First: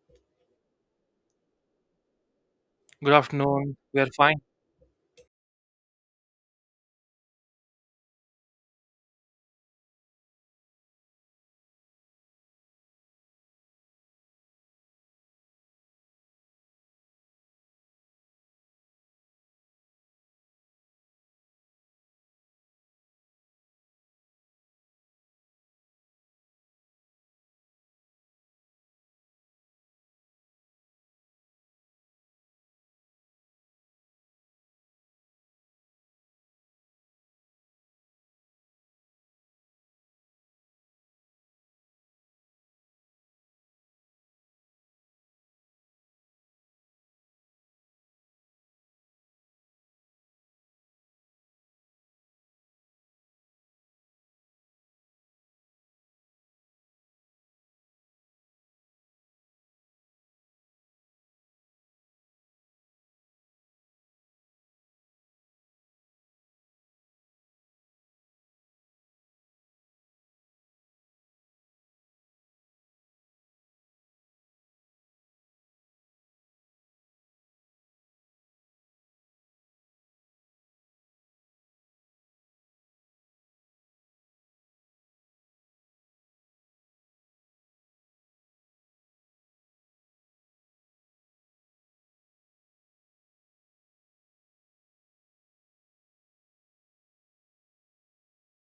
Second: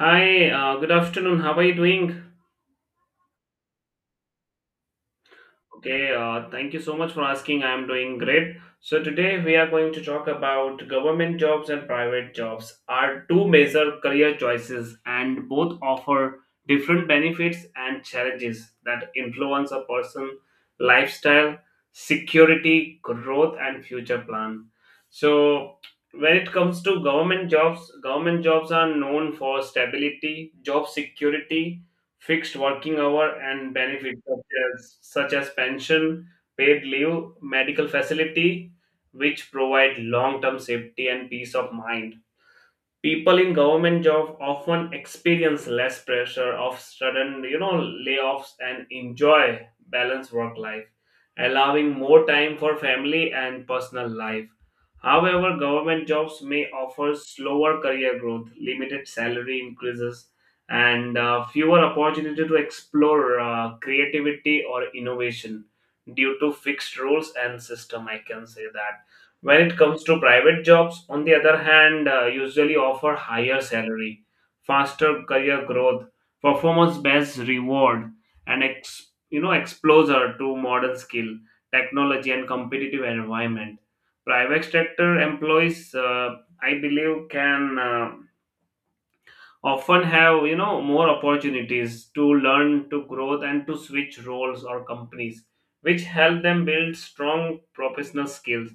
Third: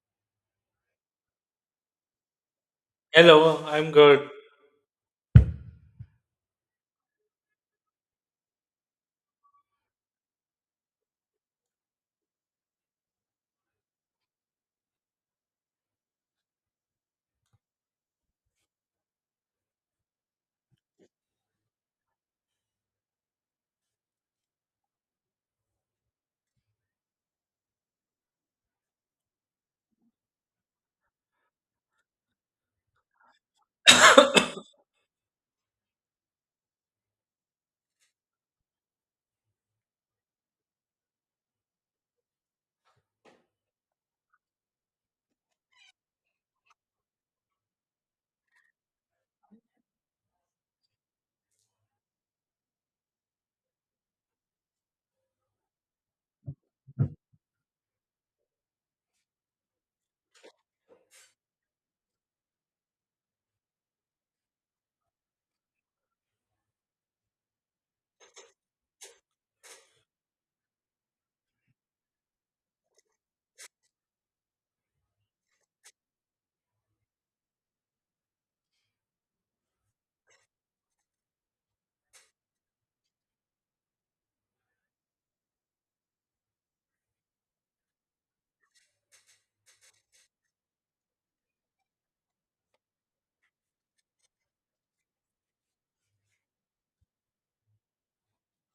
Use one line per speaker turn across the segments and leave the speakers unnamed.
Hi, good afternoon. How are you doing?
Good
Hello,
afternoon.
I'm
We are
good.
fine.
Okay, thank you so much for asking. I am doing great. So, today we are going to talk about government jobs and private jobs are two major career choices, and both offer different benefits and challenges that influence a person's lifestyle, security, growth, and future plan. So, when it comes to government jobs are known for stability, job security, fixed working hour and benefits such as pension, paid leave, medical facility, which provide long-term safety and peace of mind. People in government jobs often experience less pressure of sudden layoffs and enjoy balanced work life, allowing more time for family and personal life. However, government jobs may offer slower career growth, limited salary increases, and fewer opportunity to explore creativity or innovation due to fixed rules and system, I can say that. When it comes to private jobs, on the other hand, usually offer higher salary, faster career growth, performance-based reward, and exposure to modern skill, technology, and competitive environment. Private sector employees, I believe, can often have more opportunities to learn, to grow, and to switch roles or companies, which help them build strong professional skills.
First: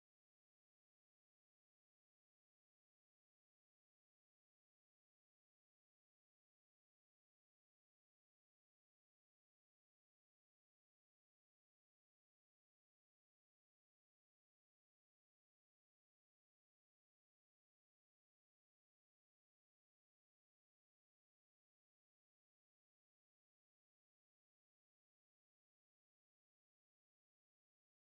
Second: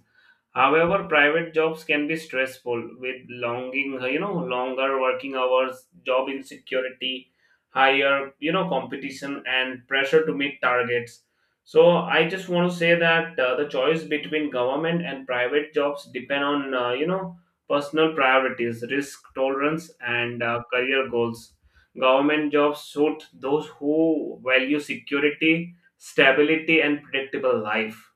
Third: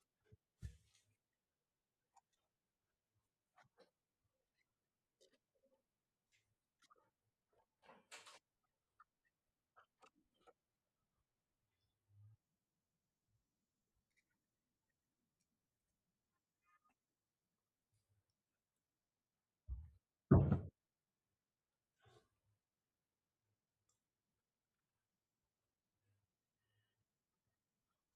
However, private jobs can be stressful with longer working hours, job insecurity, higher competition and pressure to meet targets. So I just want to say that the choice between government and private jobs depend on, personal priorities, risk tolerance, and career goals. Government jobs suit those who value security, stability, and predictable life,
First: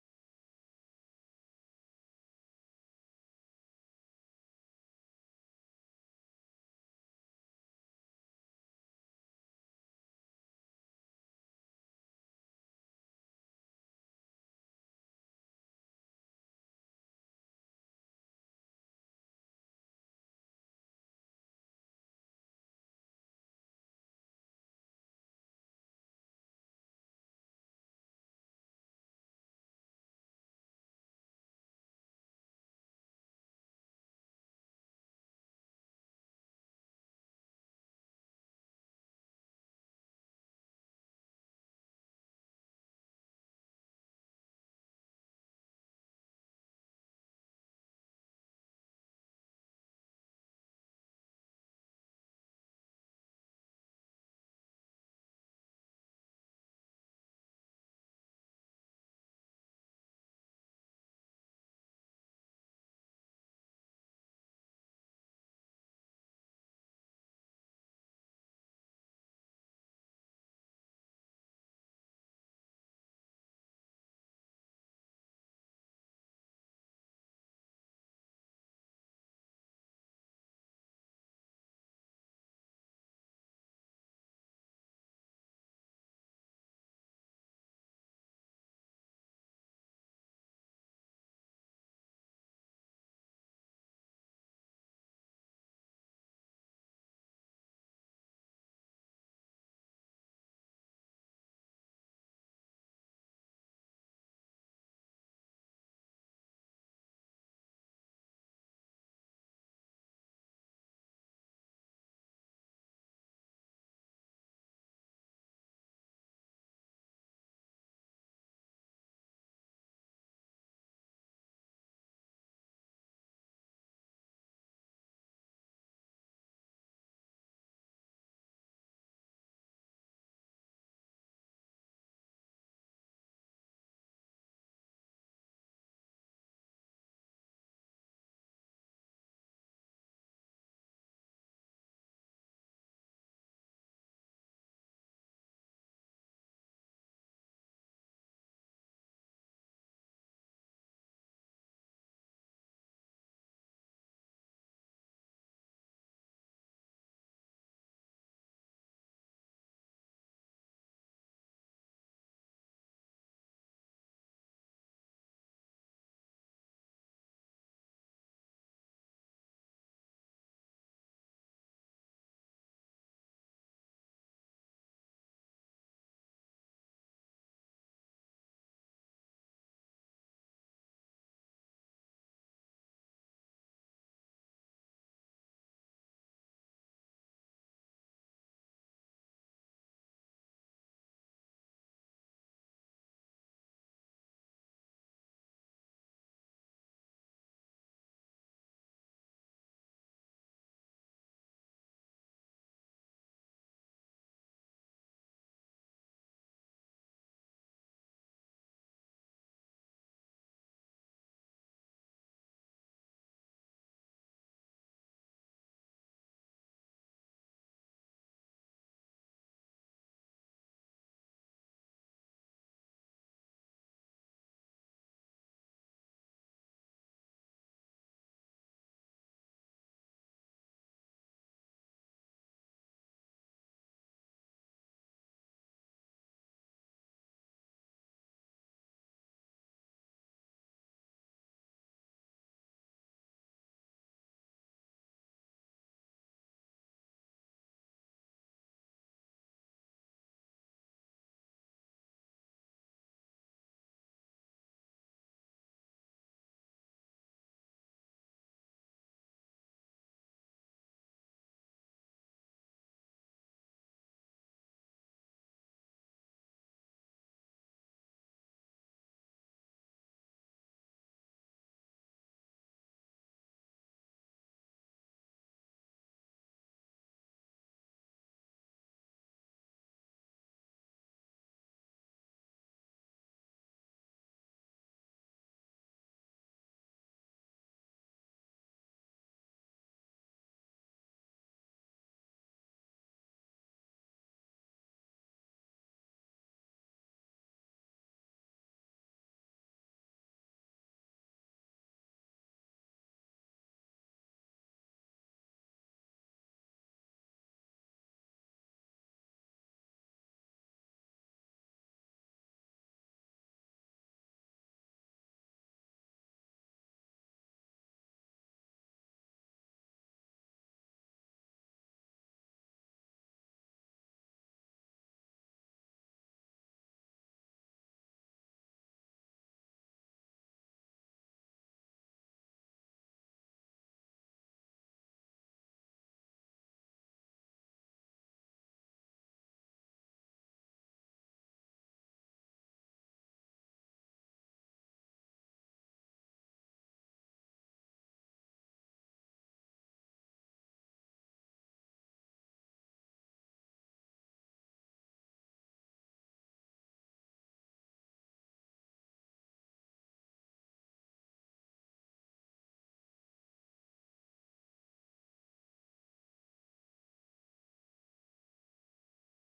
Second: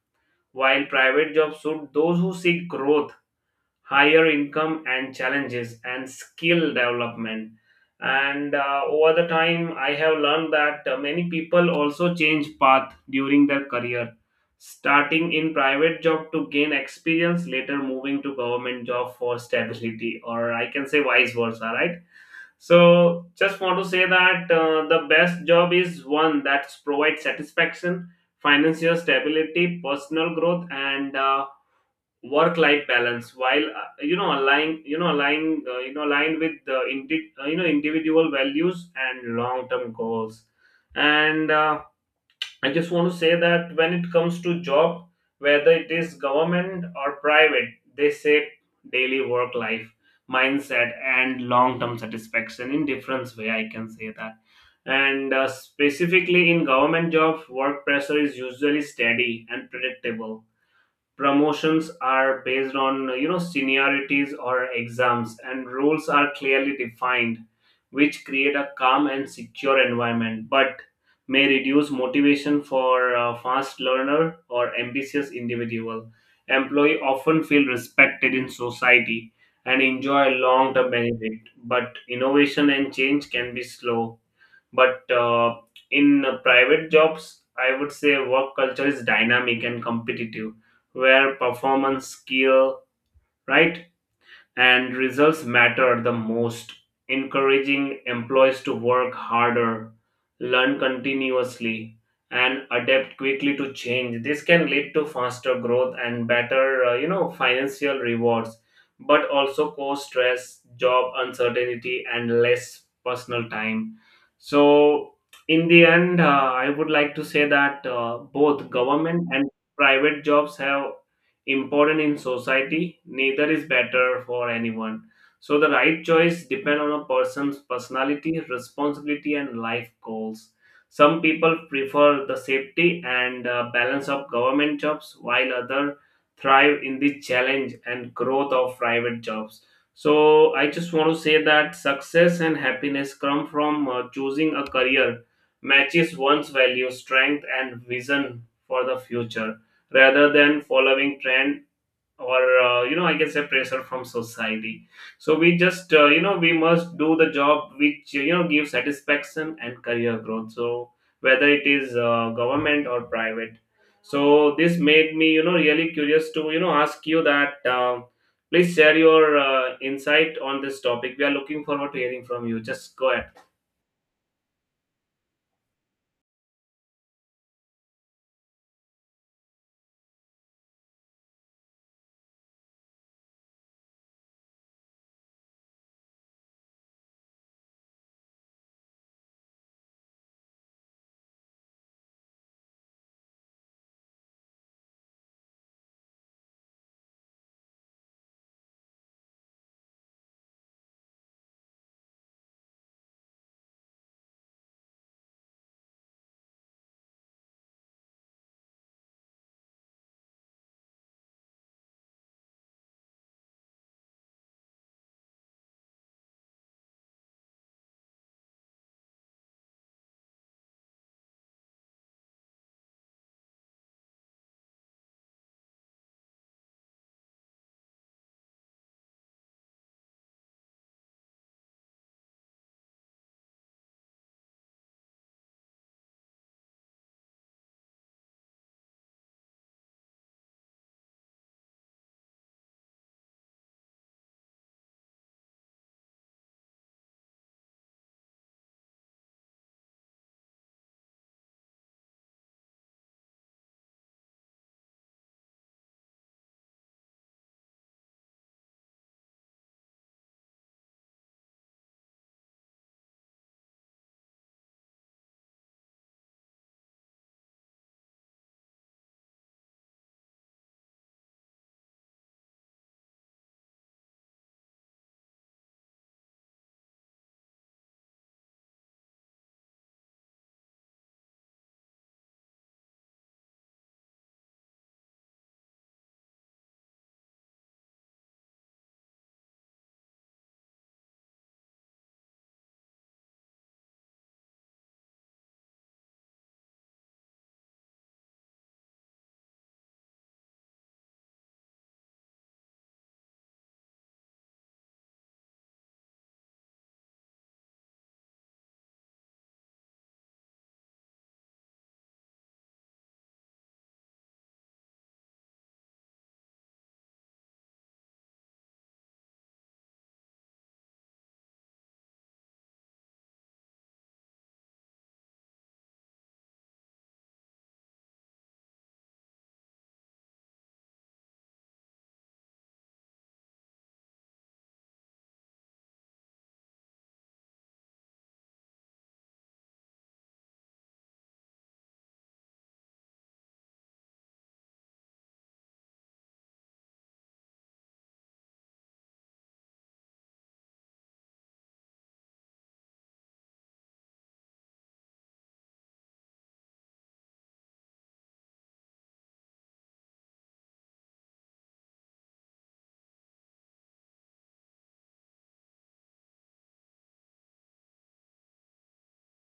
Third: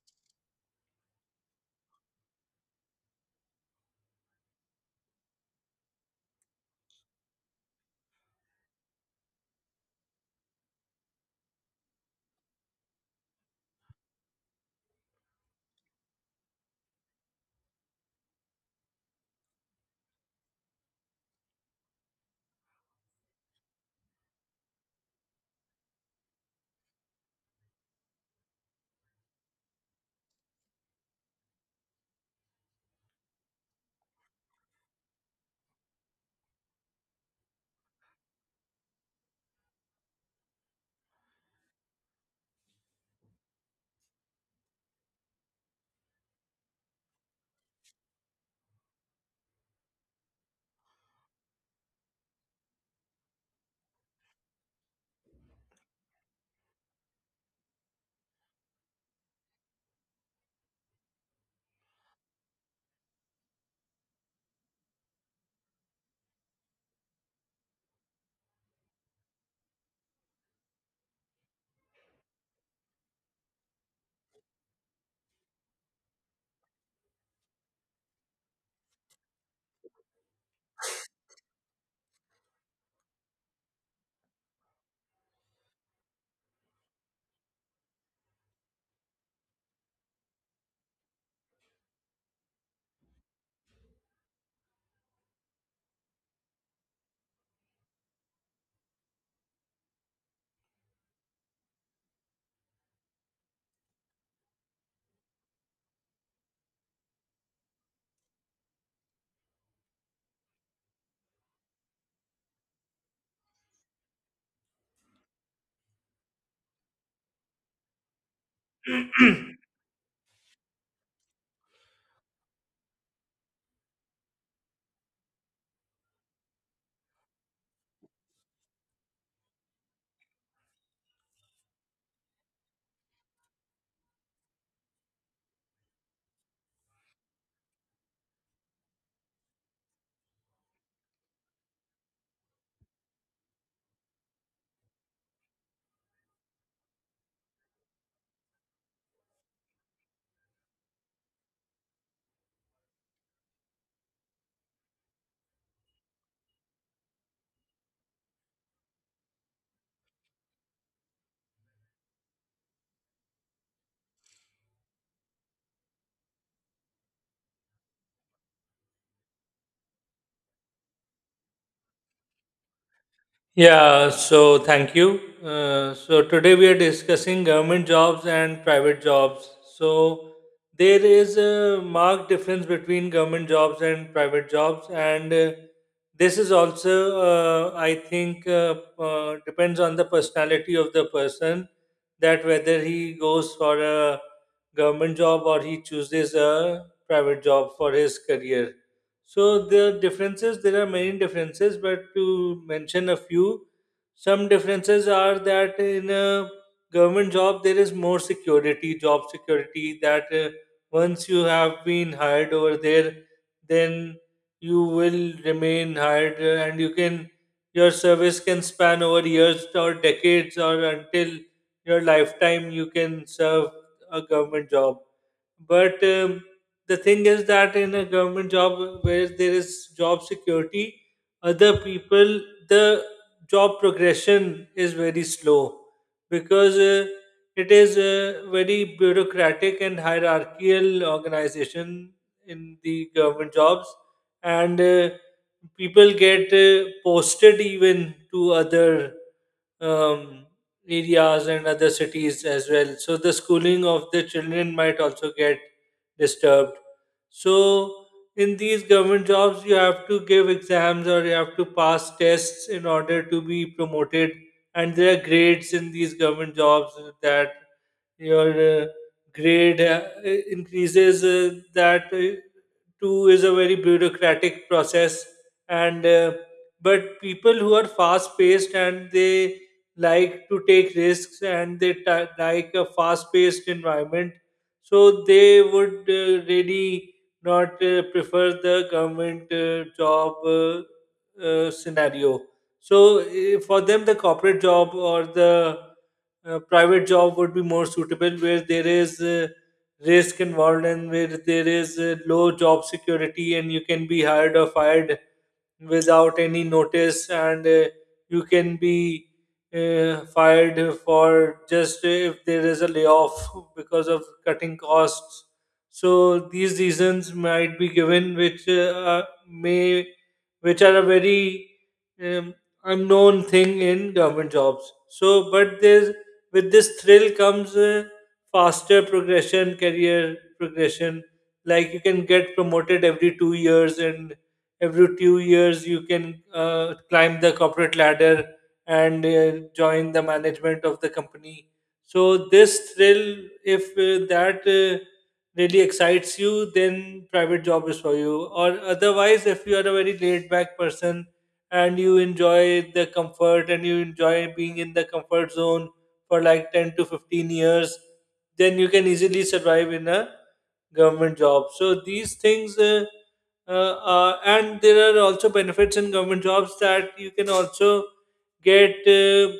while private jobs suit those who seek growth, higher income, and challenges and skill development. And over the time, I have learned that many people also change path during their career, starting in private job to gain experience, later moving to government job for stability, or I can say vice versa, right? So, just want to say that the best job is one that provides satisfaction, financial stability, personal growth, and work-life balance. While you know align, you know align, you know aligned with the individual values and long-term goals. And I just want to say that when it comes to job, whether it is government or private, they say daily work life, mindset, and long term satisfaction in different way. I can say that. And specifically in government jobs, work pressure is usually steady and predictable. Promotions are based on seniorities or exams, and roles are clearly defined, which create a calm and secure environment, but may reduce motivation for a fast learner or ambitious individual. Employee often feel respected in society and enjoy long term benefit, but innovation and change can be slow. But in private jobs, I would say work culture is dynamic and competitive, where performance, skill, right? And results matter the most, encouraging employees to work harder, learn continuously, and adapt quickly to change. This can lead to faster growth and better, financial rewards, but also cause stress, job uncertainty, and less personal time. So, in the end, I would like to say that both government and private jobs have important in society. Neither is better for anyone, so the right choice depend on a person's personality, responsibility, and life goals. Some people prefer the safety and balance of government jobs, while other thrive in the challenge and growth of private jobs. So I just want to say that success and happiness come from choosing a career matches one's value, strength, and vision for the future, rather than following trend or I can say pressure from society. So we just we must do the job which gives satisfaction and career growth. So whether it is government or private, so this made me really curious to ask you that, please share your insight on this topic. We are looking forward to hearing from you. Just go ahead.
Yeah, so thank you. So today we are discussing government jobs and private jobs. So there is a marked difference between government jobs and private jobs, and this is also, I think, depends on the personality of the person, that whether he goes for a government job or he chooses a private job for his career. So the differences, there are many differences, but to mention a few, some differences are that in a government job there is more security, job security. That once you have been hired over there, then you will remain hired, and your service can span over years or decades or until your lifetime. You can serve a government job, but the thing is that in a government job where there is job security, other people the job progression is very slow because it is a very bureaucratic and hierarchical organization in the government jobs. And people get posted even to other um, areas and other cities as well. So the schooling of the children might also get disturbed. So in these government jobs, you have to give exams or you have to pass tests in order to be promoted. And there are grades in these government jobs that your grade increases. That too is a very bureaucratic process, and but people who are fast paced and they like to take risks and they ti like a fast-paced environment. So they would really not prefer the government job scenario. So for them, the corporate job or the private job would be more suitable, where there is risk involved and where there is low job security, and you can be hired or fired without any notice, and you can be fired for just if there is a layoff because of cutting costs. So these reasons might be given, which are a very um, unknown thing in government jobs. So, but there's with this thrill comes faster progression, career progression. Like you can get promoted every 2 years, and every 2 years you can climb the corporate ladder and join the management of the company. So this thrill, if that really excites you, then private job is for you. Or otherwise, if you are a very laid back person and you enjoy the comfort and you enjoy being in the comfort zone for like 10 to 15 years, then you can easily survive in a government job. So these things, uh, and there are also benefits in government jobs, that you can also get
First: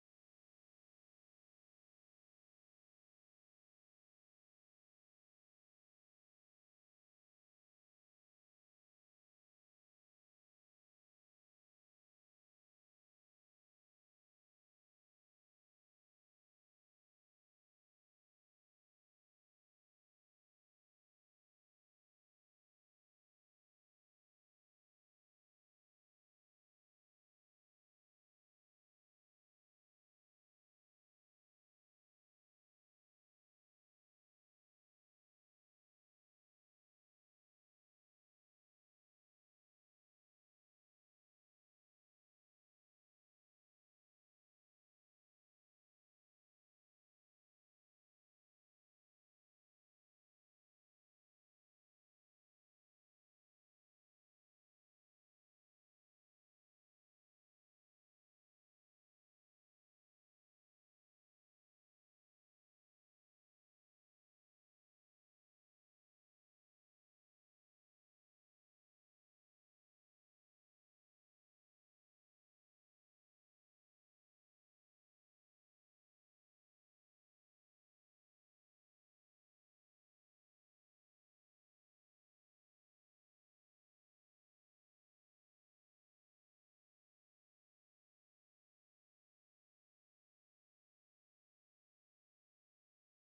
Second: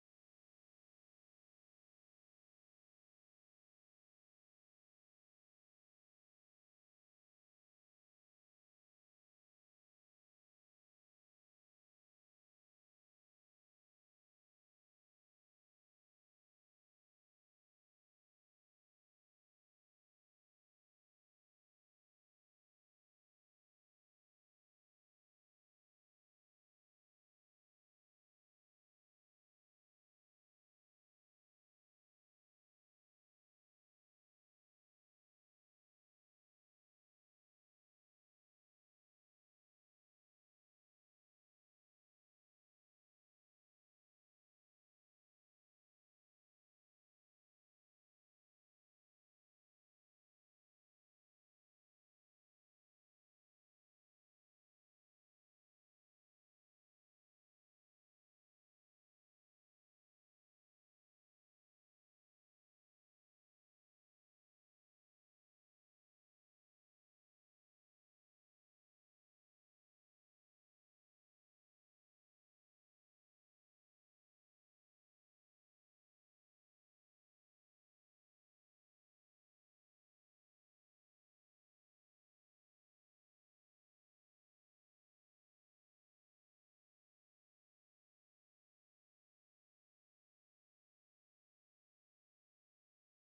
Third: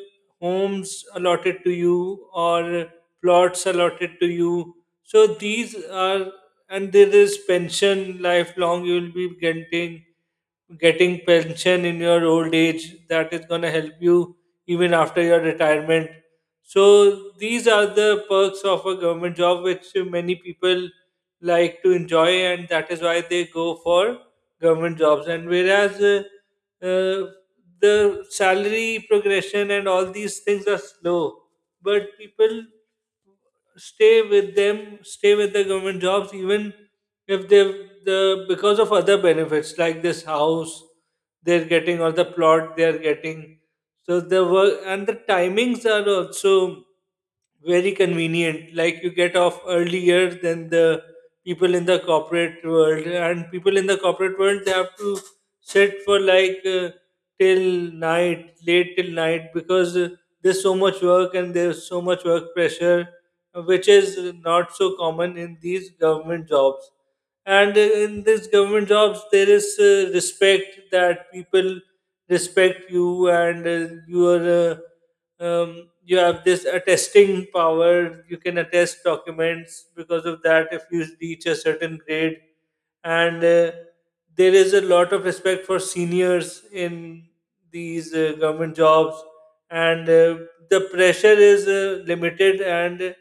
homes allotted to you or plots allotted to you. So these are, and there is pension lifelong. You will be getting pension in your old age that is going to help you even after your retirement. So these are the perks of a government job, which many people like to enjoy, and that is why they go for government jobs. And whereas uh, the salary progression and all these things are slow, but people stay with the government jobs even if they the because of other benefits like this house they're getting or the plot they're getting. So the work and the timings are also very convenient. Like you get off earlier than the people in the corporate world, and people in the corporate world, they have to sit for like till night, late till night, because there's so much work and there's so much work pressure, which is not so common in these government jobs. And in these government jobs there is respect, that people respect you, and you have this attesting power. You can attest documents because of that, if you reach a certain grade. And there is a lot of respect for seniors in these government jobs. And the pressure is limited, and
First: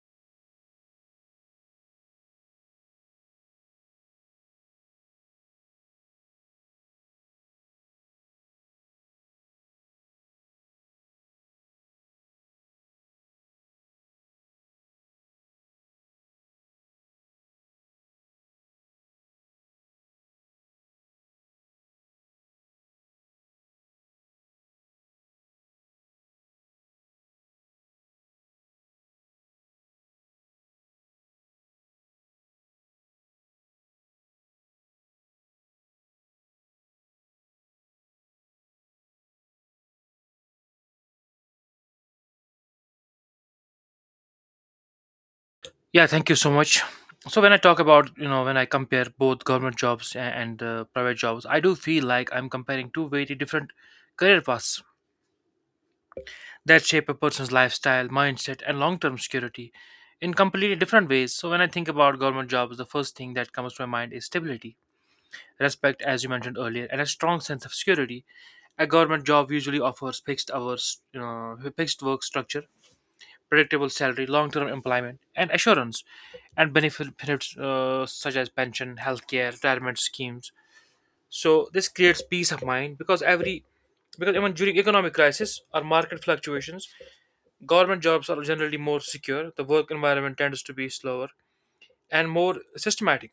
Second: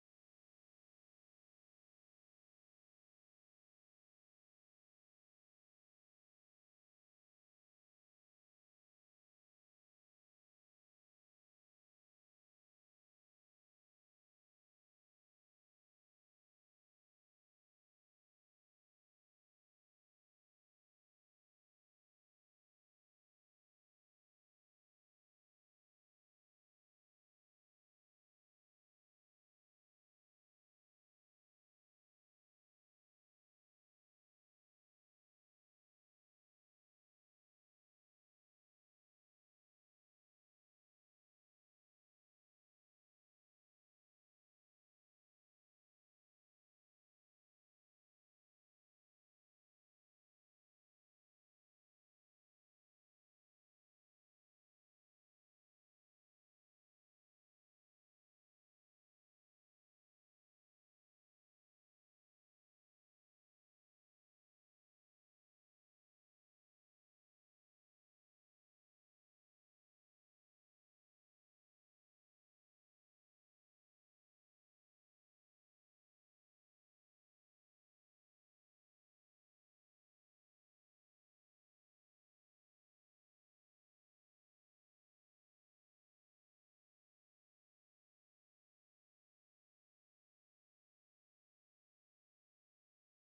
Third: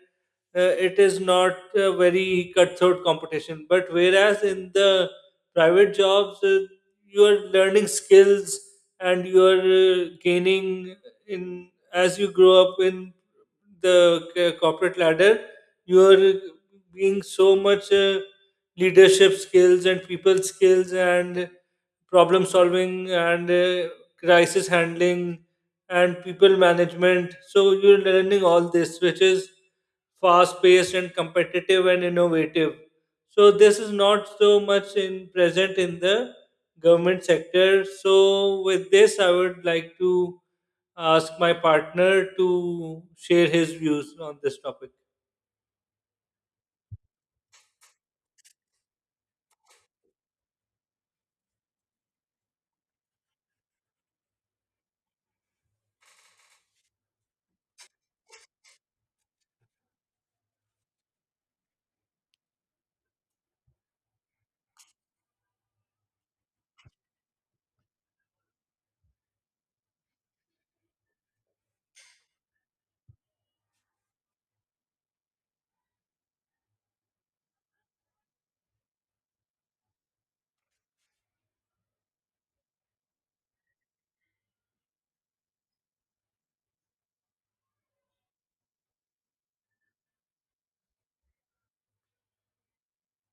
it is not a very cutthroat competition. But whereas in the private jobs, you are learning skills. And you are gaining in as you grow up in the corporate ladder. You are being so much leadership skills and people skills and problem solving and crisis handling and people management. So you're learning all this, which is fast paced and competitive and innovative. So this is not so much in present in the government sector. So with this, I would like to ask my partner to share his views on this topic.
Yeah, thank you so much. So when I talk about, you know, when I compare both government jobs a- and private jobs, I do feel like I'm comparing two very different career paths that shape a person's lifestyle, mindset, and long-term security in completely different ways. So when I think about government jobs, the first thing that comes to my mind is stability, respect, as you mentioned earlier, and a strong sense of security. A government job usually offers fixed hours, you know, fixed work structure, predictable salary, long-term employment, and assurance, and benefits such as pension, healthcare, retirement schemes. So this creates peace of mind because every because even during economic crisis or market fluctuations, government jobs are generally more secure. The work environment tends to be slower and more systematic,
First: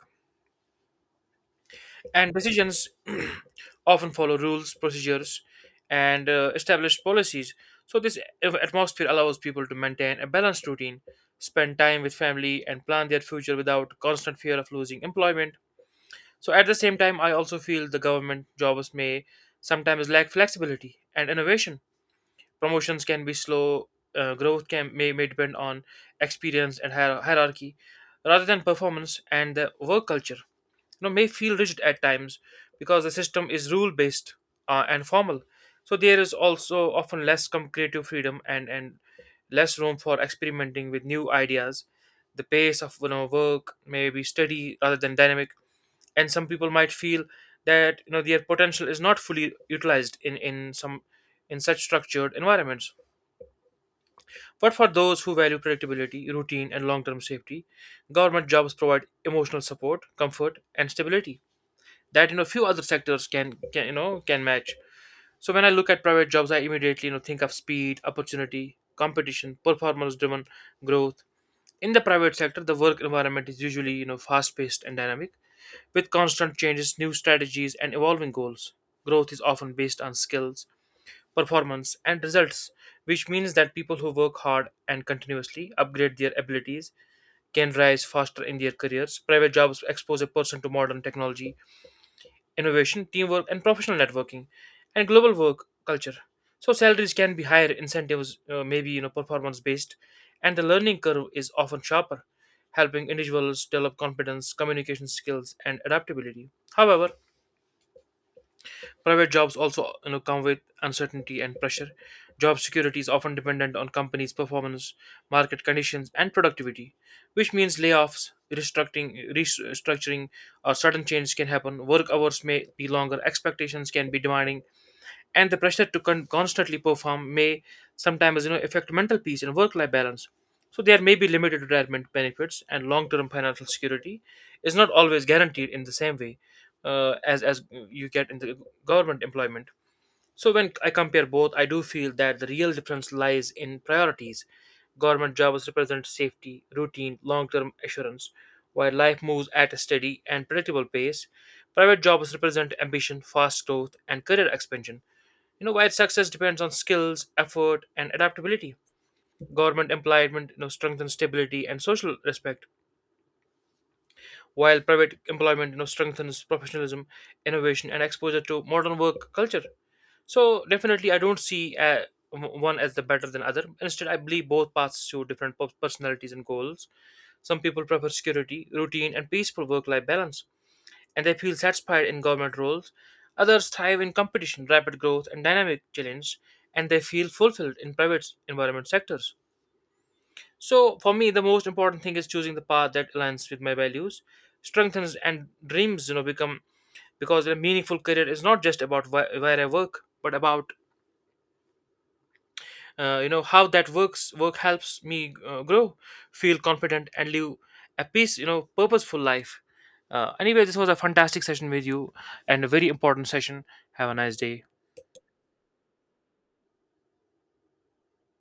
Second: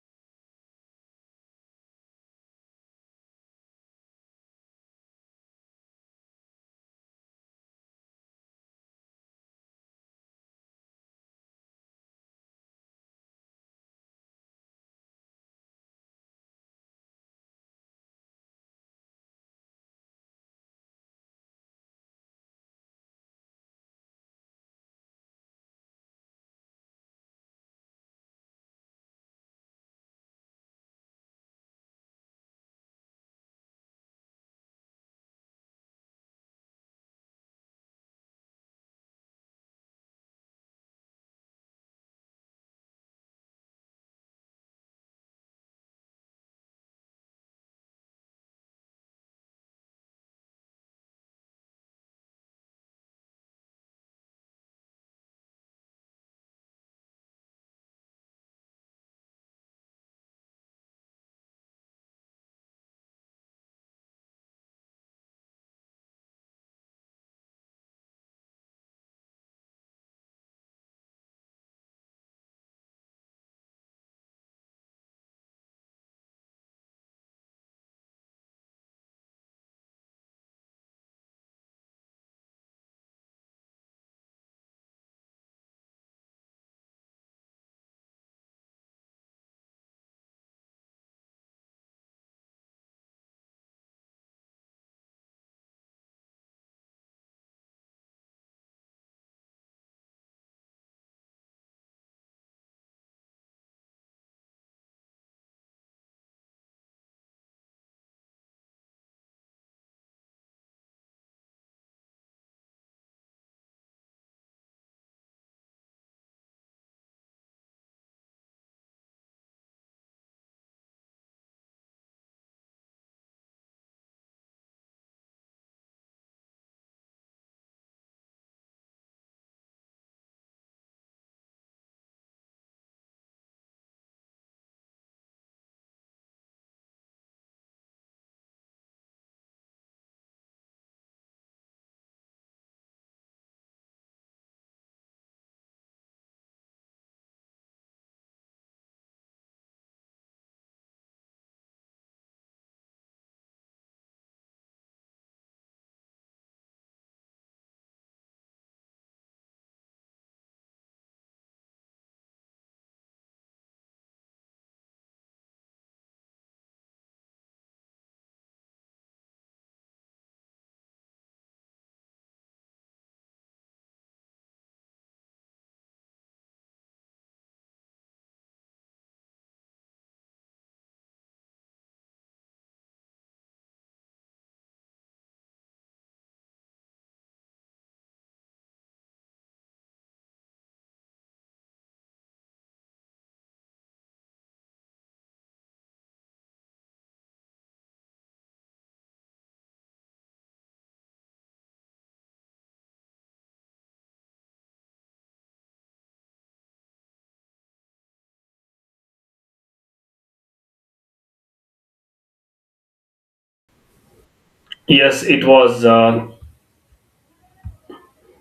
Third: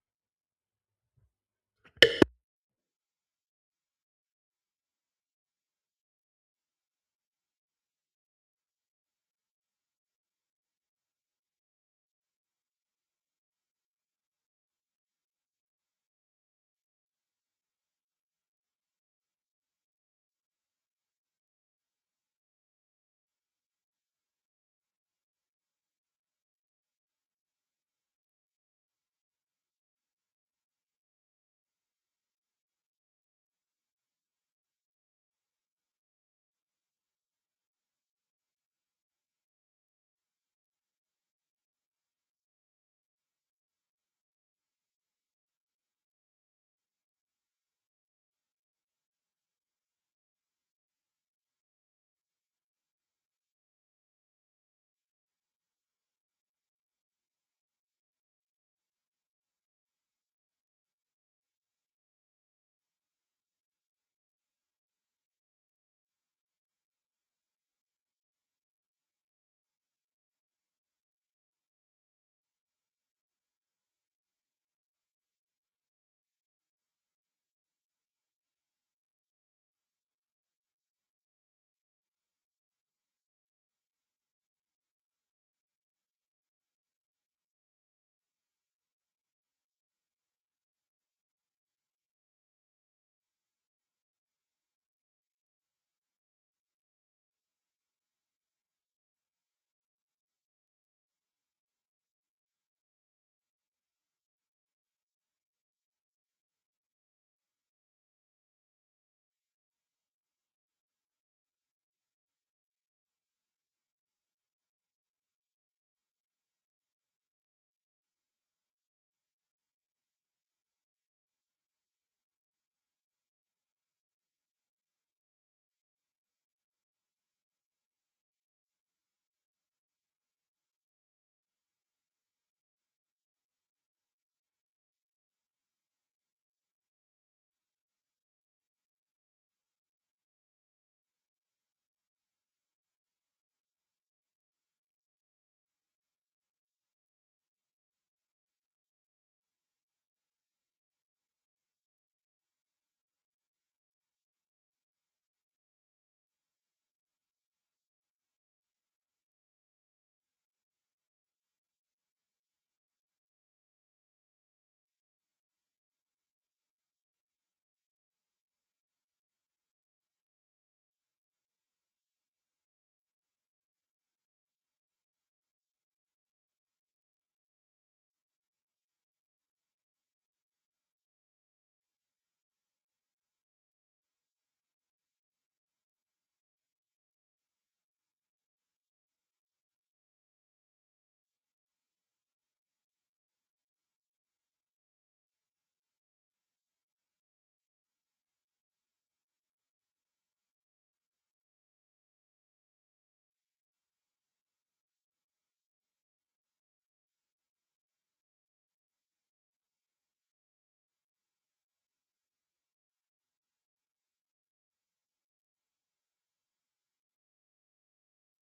and decisions often follow rules, procedures, and established policies. So this atmosphere allows people to maintain a balanced routine, spend time with family, and plan their future without constant fear of losing employment. So, at the same time, I also feel the government jobs may sometimes lack flexibility and innovation. Promotions can be slow, growth may depend on experience and hierarchy rather than performance, and the work culture, you know, may feel rigid at times because the system is rule based, and formal. So there is also often less creative freedom, and less room for experimenting with new ideas. The pace of, you know, work may be steady rather than dynamic, and some people might feel that, you know, their potential is not fully utilized in such structured environments. But for those who value predictability, routine, and long-term safety, government jobs provide emotional support, comfort, and stability that, you know, few other sectors can you know can match. So when I look at private jobs, I immediately, you know, think of speed, opportunity, competition, performance driven growth. In the private sector, the work environment is usually, you know, fast paced and dynamic, with constant changes, new strategies, and evolving goals. Growth is often based on skills, performance, and results, which means that people who work hard and continuously upgrade their abilities can rise faster in their careers. Private jobs expose a person to modern technology, innovation, teamwork, and professional networking, and global work culture. So salaries can be higher, incentives maybe, you know, performance based, and the learning curve is often sharper, helping individuals develop confidence, communication skills, and adaptability. However, private jobs also, you know, come with uncertainty and pressure. Job security is often dependent on companies' performance, market conditions, and productivity, which means layoffs, restructuring, or sudden changes can happen. Work hours may be longer, expectations can be demanding, and the pressure to constantly perform may sometimes, you know, affect mental peace and work-life balance. So there may be limited retirement benefits, and long-term financial security is not always guaranteed in the same way, as you get in the government employment. So when I compare both, I do feel that the real difference lies in priorities. Government jobs represent safety, routine, long-term assurance, while life moves at a steady and predictable pace. Private jobs represent ambition, fast growth, and career expansion, you know, while success depends on skills, effort, and adaptability. Government employment, you know, strengthens stability and social respect, while private employment, you know, strengthens professionalism, innovation, and exposure to modern work culture. So definitely, I don't see one as the better than other. Instead, I believe both paths suit different personalities and goals. Some people prefer security, routine, and peaceful work-life balance, and they feel satisfied in government roles. Others thrive in competition, rapid growth, and dynamic challenge, and they feel fulfilled in private environment sectors. So, for me, the most important thing is choosing the path that aligns with my values, strengthens, and dreams. You know, become because a meaningful career is not just about where I work, but about you know, how that work helps me grow, feel confident, and live a peace, you know, purposeful life. Uh, anyway, this was a fantastic session with you and a very important session. Have a nice day.
Yes, it was